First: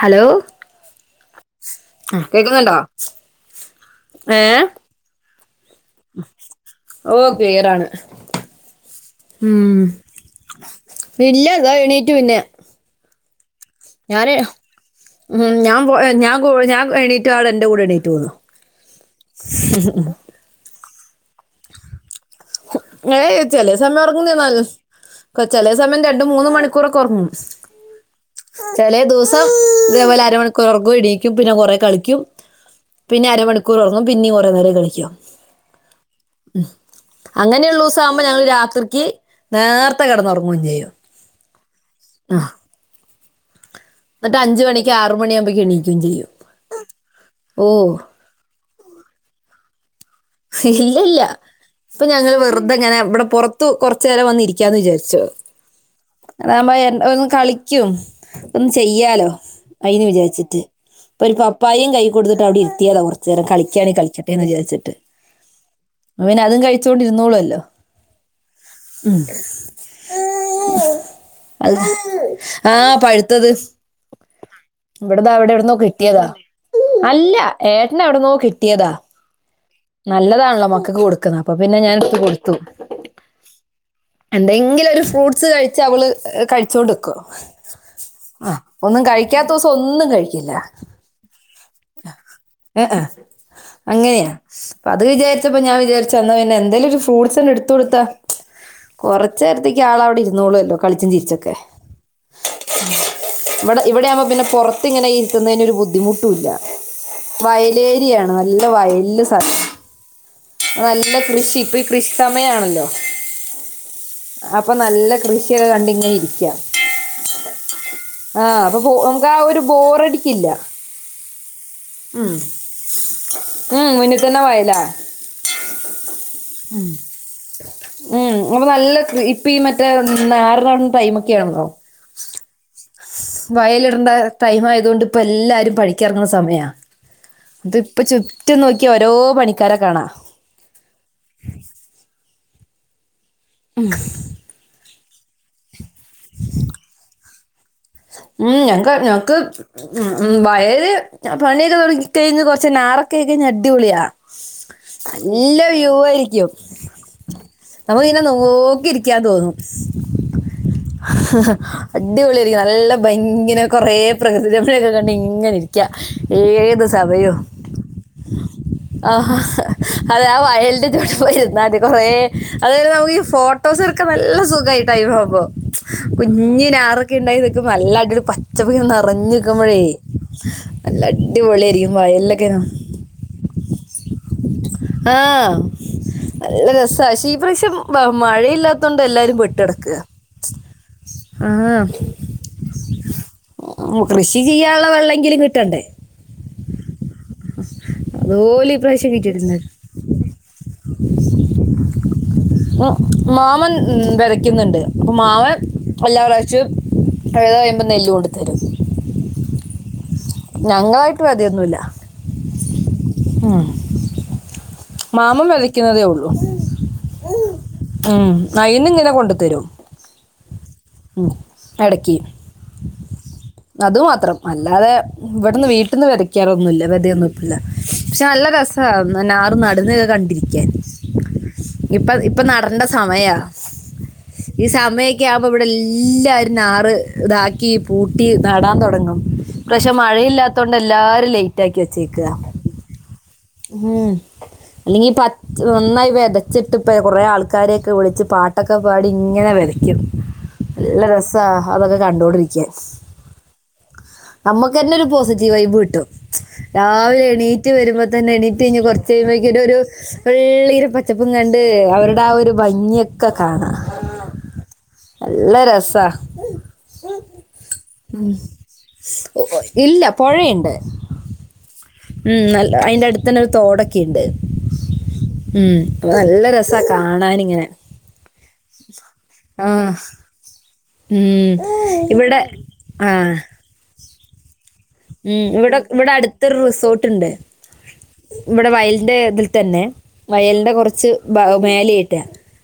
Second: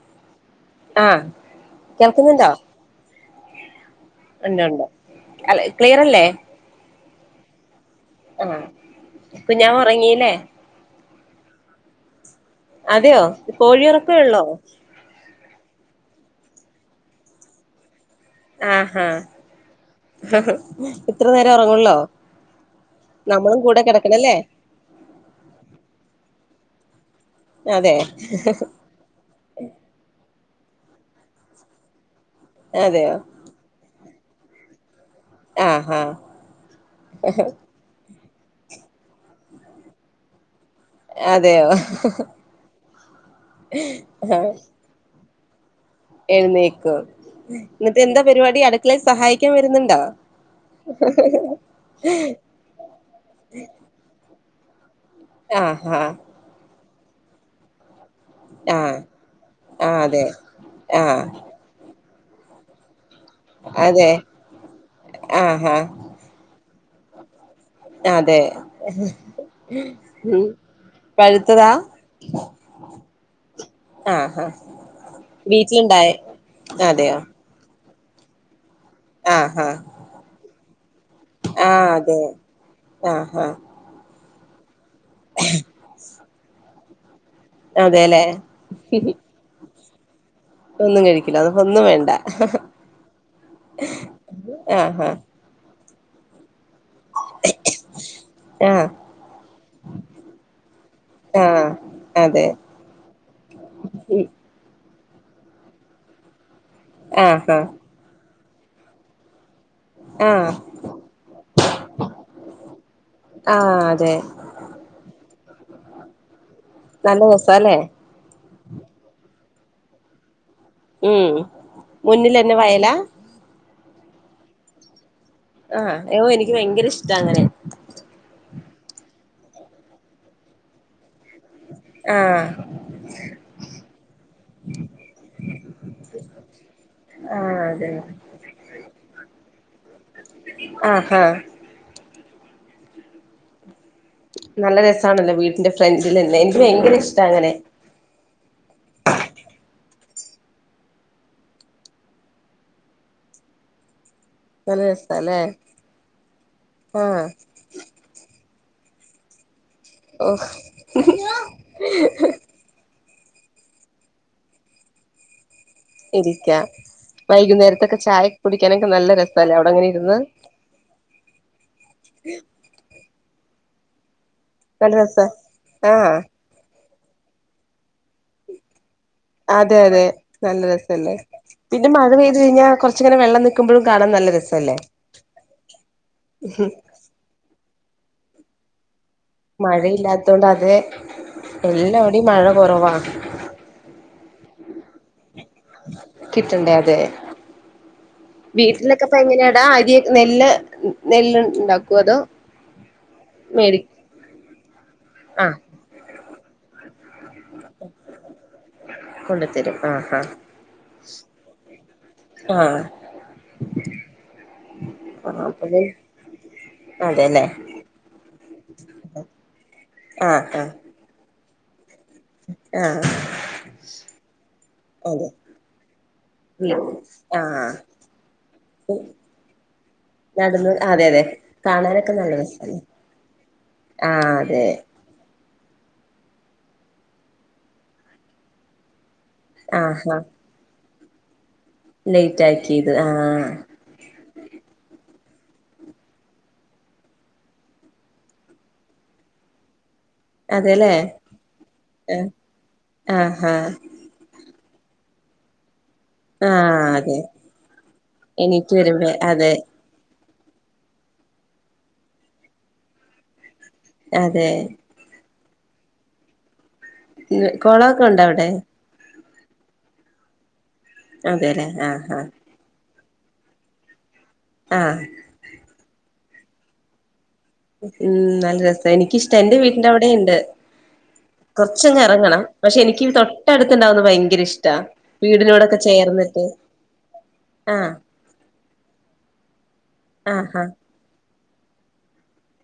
Hello ആഹ് കേൾക്കുന്നുണ്ടോ കേക്കുന്നുണ്ടോ ഏ ഉണ്ട് ഉണ്ട് അ ക്ലിയർ അല്ലേ ഓ ക്ലിയർ ആണ് ആകുഞ്ഞാൻ ഉറങ്ങീലെ ഇല്ല ഇതാ എണീറ്റ് പിന്നെ അതെയോ കോഴിഉറക്കോ ഞാന് ഉള്ളോ ഉം ഞാൻ ഞാൻ എണീറ്റാൾ എന്റെ കൂടാ എണീക്കും ആഹാ ഇത്ര നേരം ഉറങ്ങല്ലോ ഏയ് ചില സമയങ്ങൾ ഉറങ്ങൂല ചില സമയങ്ങളിൽ രണ്ട്മൂന്ന് മണിക്കൂർ ഉറങ്ങും അതെ ചില ദിവസം ഇതേപോലെ അരമണി ഉറങ്ങും എണീക്കും പിന്നെ കുറേ കളിക്കും അതെയോ പിന്നെ അരമണിക്കൂർ ഉറങ്ങും പിന്നീ കുറേ നേരം കളിക്കാം ആആ അങ്ങനയുള്ളുസം ആകുമ്പോൾ ഞങ്ങൾ രാത്രിക്ക് നേരത്തെ കിടന്നു ഉറങ്ങുകയും ചെയും അതെയോ ആ പത്തുമണികുമ്പെയ്ക്കും എണീക്കും എഴുന്നേക്ക ഇന്നത്തെ എന്താ പരിപാടി അടുക്കളയിൽ സഹായിക്കാൻ വരുന്നുണ്ടോ ഇല്ല ഇല്ല ഇപ്പൊ ഞങ്ങൾ വെറുതെങ്ങനെ ഇവിടെ പുറത്തു കൊറച്ചു നേരം വന്നിരിക്കാന്ന് വിചാരിച്ചു ആഹാ അതാവുമ്പോ ഓന് കളിക്കും ഒന്ന് ആഹ് ചെയ്യാലോ ആഹ് അയിന്ന് അതെ വിചാരിച്ചിട്ട് ആഹ് ഇപ്പൊ ഒരു പപ്പായയും കൈ കൊടുത്തിട്ട് അവിടെ ഇരുത്തിയതാ കുറച്ച നേരം കളിക്കാണ് എങ്കിൽ കളിക്കട്ട എന്ന് വിചാരിട്ട് ആ ആ കഴിച്ചോടിരുന്നോളാല്ലോ അതെ ഉ അ ആഹ പഴുത്തത് ആഹാ ഇവിടതാ അവിടെ എവിടന്നോ വീട്ടിലുണ്ടായ കിട്ടിയതാ അതെയോ അല്ല ഏട്ടന എവിടന്നോ കിട്ടിയതാ ആഹ് ആഹ് നല്ലതാണല്ലോ മക്കൾ ക്ക് കൊടുക്കുന്ന അപ്പൊ പിന്നെ ആഹ് ഞാൻ ഇപ്പ അതെ കൊടുത്തു ആഹ് ആഹ് എന്തെങ്കിലും ഒരു ഫ്രൂട്ട്സ് കഴിച്ചാൽ അവള് കഴിച്ചോണ്ടിരിക്കും അതെല്ലേ ആ ഒന്നും കഴിക്കാത്ത ദിവസം ഒന്നും കഴിക്ക ഒന്നും കഴിക്കില്ല അത് ഒന്നും വേണ്ട ഏ ആ അങ്ങനെയാ ആഹ് അത് ആഹ് വിചരിച്ചപ്പോ ഞാൻ വിചാരിച്ചാ പിന്നെ എന്തേലും ഒരു ഫ്രൂട്ട്സ്ന്നെ എടുത്ത കൊടുത്താ ആഹ് കൊറച്ച നേരത്തേക്ക് ആൾ അവിടെ ഇരുന്നോളുല്ലോ കളിച്ചും ചിരിച്ചൊക്കെ ആഹ് അതെ ഇവിടെ ഇവിടെയാവുമ്പോ പിന്നെപുറത്ത് ത്തി ഇങ്ങനെ ഇരിക്കുന്നതിനു ഒരു ബുദ്ധിമുട്ടുല്ല ആഹ് ആഹ് വയൽ ഏരിയ ആണ് നല്ല വയല് സ ആഹ് നല്ല കൃഷി ഇപ്പൊ ഈ കൃഷി സമയ ആണല്ലോ ആഹ് അതെ അപ്പൊ നല്ല കൃഷിയക്കെ കണ്ടിങ്ങനെ ഇരിക്ക നല്ല രസാല്ലേ ആ അപ്പൊ നമുക്ക് ആ ബോറടിക്കില്ല ഉം മുന്നിൽന്നെ വയലാ ഉം മുന്നിൽ തന്ന വയല ആഹ് എനിക്ക് ഭയങ്കര ഇഷ്ട അങ്ങനെ ഉം അപ്പൊ നല്ല ഇപ്പ ഈ മറ്റേ നറാണ ടൈമൊക്കെയ ആണല്ലോ ആഹ വയലിടണ്ട ടൈം ആയത കൊണ്ട് ഇപ്പ എല്ലാരും പണിക്കിറങ്ങുന്ന സമയ ആഹ് അത് അതെ ഇപ്പ ചുറ്റും നോക്കിയ ഓരോ പണിക്കാര കാണാ ആഹാ നല്ല രസമാണല്ലോ വീട്ടിന്റെ ഫ്രണ്ടിലല്ലെ എനിക്ക് ഭയങ്കര ഇഷ്ട അങ്ങനെ ഉം ഞങ്ങക്ക് ഞങ്ങക്ക് ഉ വയല് പണിയൊക്കെ തുടങ്ങ കഴിഞ് കുറച്ച്ാറ ഒക്കഴഞ്ഞ അടിപളിയാ നല്ല രസാല്ലേ നല്ല വ്യൂ ആയിരിക്കും ആഹ് നമ്മുക്ക ഇനെ നോ നോക്കി ഇരിക്കാൻ തോന്നും ഓഹ് അടിപൊളിയാ നല്ല ഭയങ്കര കൊറെേ പ്രകൃതികളൊക്കെ കണ്ട ഇങ്ങനെ ഏ ഇരിക്കാം ഏതു സമയവും വൈകുന്നേരത്തൊക്കെ ചായ കുടിക്കാനൊക്കെ ആ നല്ല രസല്ലേ അവിടെങ്ങനെ ഇരുന്ന് അതെ ആ വയ കുറേ അ നമുക്ക് ഫോട്ടോ ഫോട്ടോസ് ഒക്കെ നല്ല നല്ല സുഖമായിട്ടായി രസ പോ്പ ആഹ് കുഞ്ഞ ഞറൊക്കെ ഉണ്ടായി നക്ക നല്ല ഒരു പച്ചപ്പ നിറഞ്ഞ അതെ വക്കുമ്പോഴേ അതെ നല്ല രസല്ലേ അടിപൊളിയ ആയിരിക്കും വയല്ലൊക്കെന ഇന വെള്ളംൽക്കുമ്പഴും കാാ ന രം ആഹ ശഈപ്രശ്യം മഴയില്ലാത്തണ്ട് എല്ലാരും പെട്ടു കിടക്കുക മഴയില്ലാത്തോണ്ട് അതെ ആഹ എല്ലാവിടെയും മഴ കൊറവാ കൃഷി ചെയ്യാനുള്ള വെള്ളെങ്കിലും കിട്ടണ്ടേ ട്ടണ്ട അതെ അതുപോലെ ഈ വീട്ടിലൊക്കെ പ്രാവശ്യം ഇപ്പ എങ്ങനെയാടാ കിട്ടിയിട്ടുണ്ട് അരിയെ നെല്ല് നെല്ണ്ടാക്കൂ അതോ മാമൻ മേടി വതയ്ക്കുന്നുണ്ട് അപ്പൊ ആഹ് മാവൻ എല്ലാ ുത കയിയുമ്പോൾ നെല്ല് കൊണ്ട് തരും കൊണ്ടുത്തരും ആ ആാ ഞങ്ങളായിട്ടും അതിന്നുമല്ല ആഹ് ഉ ആഹ് മാമം അപ്പഴ് വലക്കുന്നതേ ഉള്ളു അതെല്ലേ ഉം നയിന്ന ഇങ്ങനെ കൊണ്ടു തരും ആഹ് ആഹ് ഇടക്കി ആഹ് അതു മാത്രം അല്ലാതെ അതെ ഇവിടന്ന് വീട്ടിന്ന് വരയ്ക്കാറൊന്നുമല്ല വതയൊന്നുംല്ല ആഹ് പക്ഷെല്ലാത രസാറ് നടന്ന്ക്കെ കണ്ടിരിക്കാൻ നടന്ന് അതെ അതെ കാണാനൊക്കെ ഇപ്പൊ നല്ല ഇപ്പൊ രസല്ലേ നടണ്ട സമയ ആഹ് അതെ ഈ സമയക്ക ഇവിടെ എല്ലരും നാറ് ഇതാക്കി പൂട്ടി നടാൻ തുടങ്ങും പക്ഷെ ആഹാ മഴയില്ലാത്തോണ്ട് എല്ലാാരുംല്ലേ റ്റാക്കി വെച്ചേക്കാ ലേറ്റ് ആക്കിയത് ആഹ് ഉം അല്ലെങ്കിൽ പ ഒന്നായി വെതച്ചിട്ട് പ്പെ കുറെ ആൾക്കാരെക്കെ വിളിച്ച് പാട്ടൊക്കെ പാടി ഇങ്ങനെ വെതക്കും അതെല്ലേ നല്ല രസ അതൊക്കെ കണ്ടോണ്ടിരിക്കാൻ ആഹാ അമ്മ ക്കെന്നൊരു പോസിറ്റീവ് വൈബ് കിട്ടും ആഹ് അതെ രാവിലെ എണീറ്റ് വരുമ്പോ തന്നെ എണീറ്റ് കഴിഞ്ഞ് വരുമ്പോ കൊറച്ചയ്യുമ്പഴ് അതെ ക്കൊരൊരു വെള്ളിരെ പച്ചപ്പും കണ്ട് അവരുടെ ആ ഒരു ഭംഗിയൊക്കെ കാണാം അതെ നല്ല രസാ കൊളൊക്കൊണ്ടോ അവടെ ഇല്ല പൊഴയ്ണ്ട് അതെല്ലേ ആഹ് ആഹ് ഉം നല്ല അയിന്റെ അട്ത്തെന്നൊരു തോടൊക്കെണ്ട് ആ നല്ല രസം കാണാന് ഉം നല്ല രസം എനിക്കിഷ്ട എൻ്റെ ആ വീട്ടിന്റവടെണ്ട് ഉം, കൊർച്ചങ് ഇവിടെ എറങ്ങണം പക്ഷെ എനിക്ക് ആ തൊട്ടട്ത്ത്ണ്ടാവുന്നത് ഭയങ്കര ഇഷ്ട ഉം ഇവടെ ഇവട ട്ത്തൊരു റിസോർട്ട്ണ്ട് ആഹ് ഇവടെ വയല്ന്റെ ഇതിൽ തന്നെ ആഹ് ആഹ് വയലിന്റെ കൊറച്ച് ഭഗ് മേലായിട്ട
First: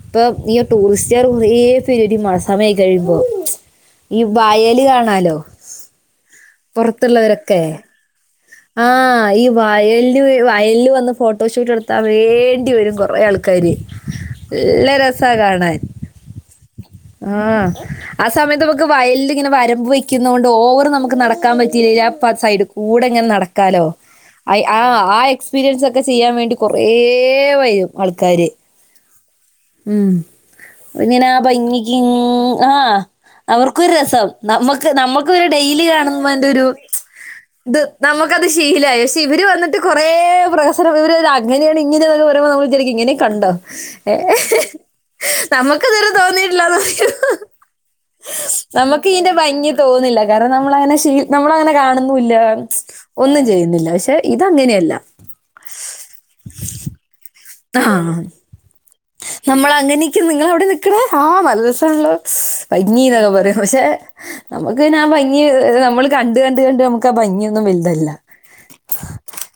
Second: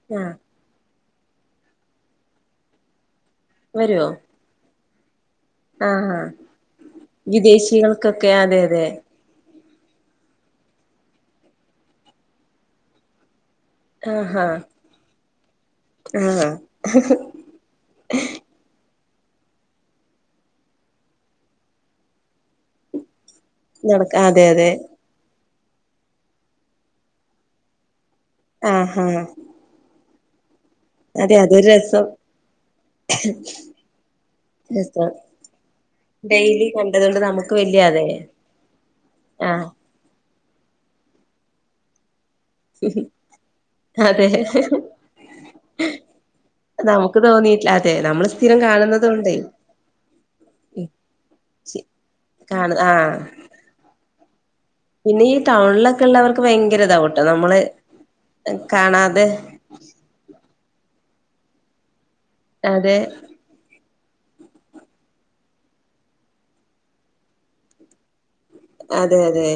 ഇപ്പൊ ആഹ് ഈ ടൂറിസ്റ്റുകാർ കുറേ പേര് മഴസമയ കഴിയുമ്പോ ഈ വായല് കാണാലോ ആ പുറത്തുള്ളവരൊക്കെ വിദേശികൾക്കൊക്കെ അതെ യതെ. ആ ഈ വയല് വയൽല് വന്ന് ഫോട്ടോഷൂട്ട് എട്ത്താ വേണ്ടിവരും കുറേ ആ കര് ആഹാ ല്ലരസാ കാണാൻ. ആഹ് ആ ആസമയത്ത് ന ക്ക് വയൽല്ങ്ങനെ വരമ്പ് വെക്കുന്നോണ്ട് ഓവർ നമക്ക് നടക്കാൻ പറ്റില്ലേലും ആ പസൈഡ്ക്കൂടങ്ങനെ നട ക്കലോ നടക്ക അതെ ഐ അതെ ആ ആയ് സ്പീരിയൻസൊക്കെ ചെയ്യാൻ വേണ്ടി കൊറേ വരും ആൾക്കാര് ആഹാ ഉം. ഇങ്ങനാ അതെ അതൊരു ഭംഗി ലിൻ രസം ആ അവർക്കൊരു രസം നമക്ക് രസം നമ്മക്ക് പിന്നെ ഡെയ്ലി കാണുന്നെന്റോരു ഡെയിലി കണ്ടതൊണ്ട് നമുക്ക് ത് വല്യ അതെ നമുക്കത് ശീലായി ശേ ഇവര് ആഹ് വന്നിട്ട് കുറേ പ്രസര വിവര അങ്ങനെണ് ഇങ്ങനെണ് പ പ്പൊ നമ്മള് വിചാരിക്കും ഇങ്ങനെകണ്ടോ അതെ നമക്ക്‌ത് വരെ തോന്നി നമുക്ക് തോന്നിയിട്ടില്ല അതെ നമ്മള് സ്ഥിരം നമ്മക്കിയിന്റെ കാണുന്നതൊണ്ടേ ഭംഗി തോന്നില്ല കാരണം നമ്മളങ്ങനെ ശീലി നമ്മളങ്ങ കാണുന്നുല്ല കാണ ആഹ് ഒന്നും ചെയ്യുന്നില്ല. പക്ഷെ ഇതങ്ങനെയല്ല പിന്നെ ഈ ടൗൻണിലൊക്കെ ള്ളവർക്ക് വെയങ്കരതാകുട്ടോ നമ്മ അ നമ്മളങ്ങനെക്കെ നിങ്ങളവടെനിക്കണേ ആ നല്ല രസാണല്ലോ അതെ ഭംഗീ ന്നൊക്കെ പറിം പക്ഷെ നമുക്ക്ന്നെ ആ ഭംഗി നമ്മൾ കണ്ട് കണ്ട് കണ്ട് നമുക്ക ഭംഗിന്നും വെൽതല്ല അതെ യതെ.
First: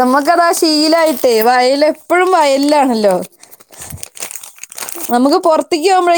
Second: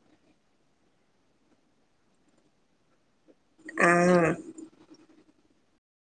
നമുക്കതാ ശീലായിട്ടേ വയലെപ്പഴും വയല് ലാണല്ലോ ആ നമുക്ക് പൊർത്തിക്കൊവുമ്പഴെ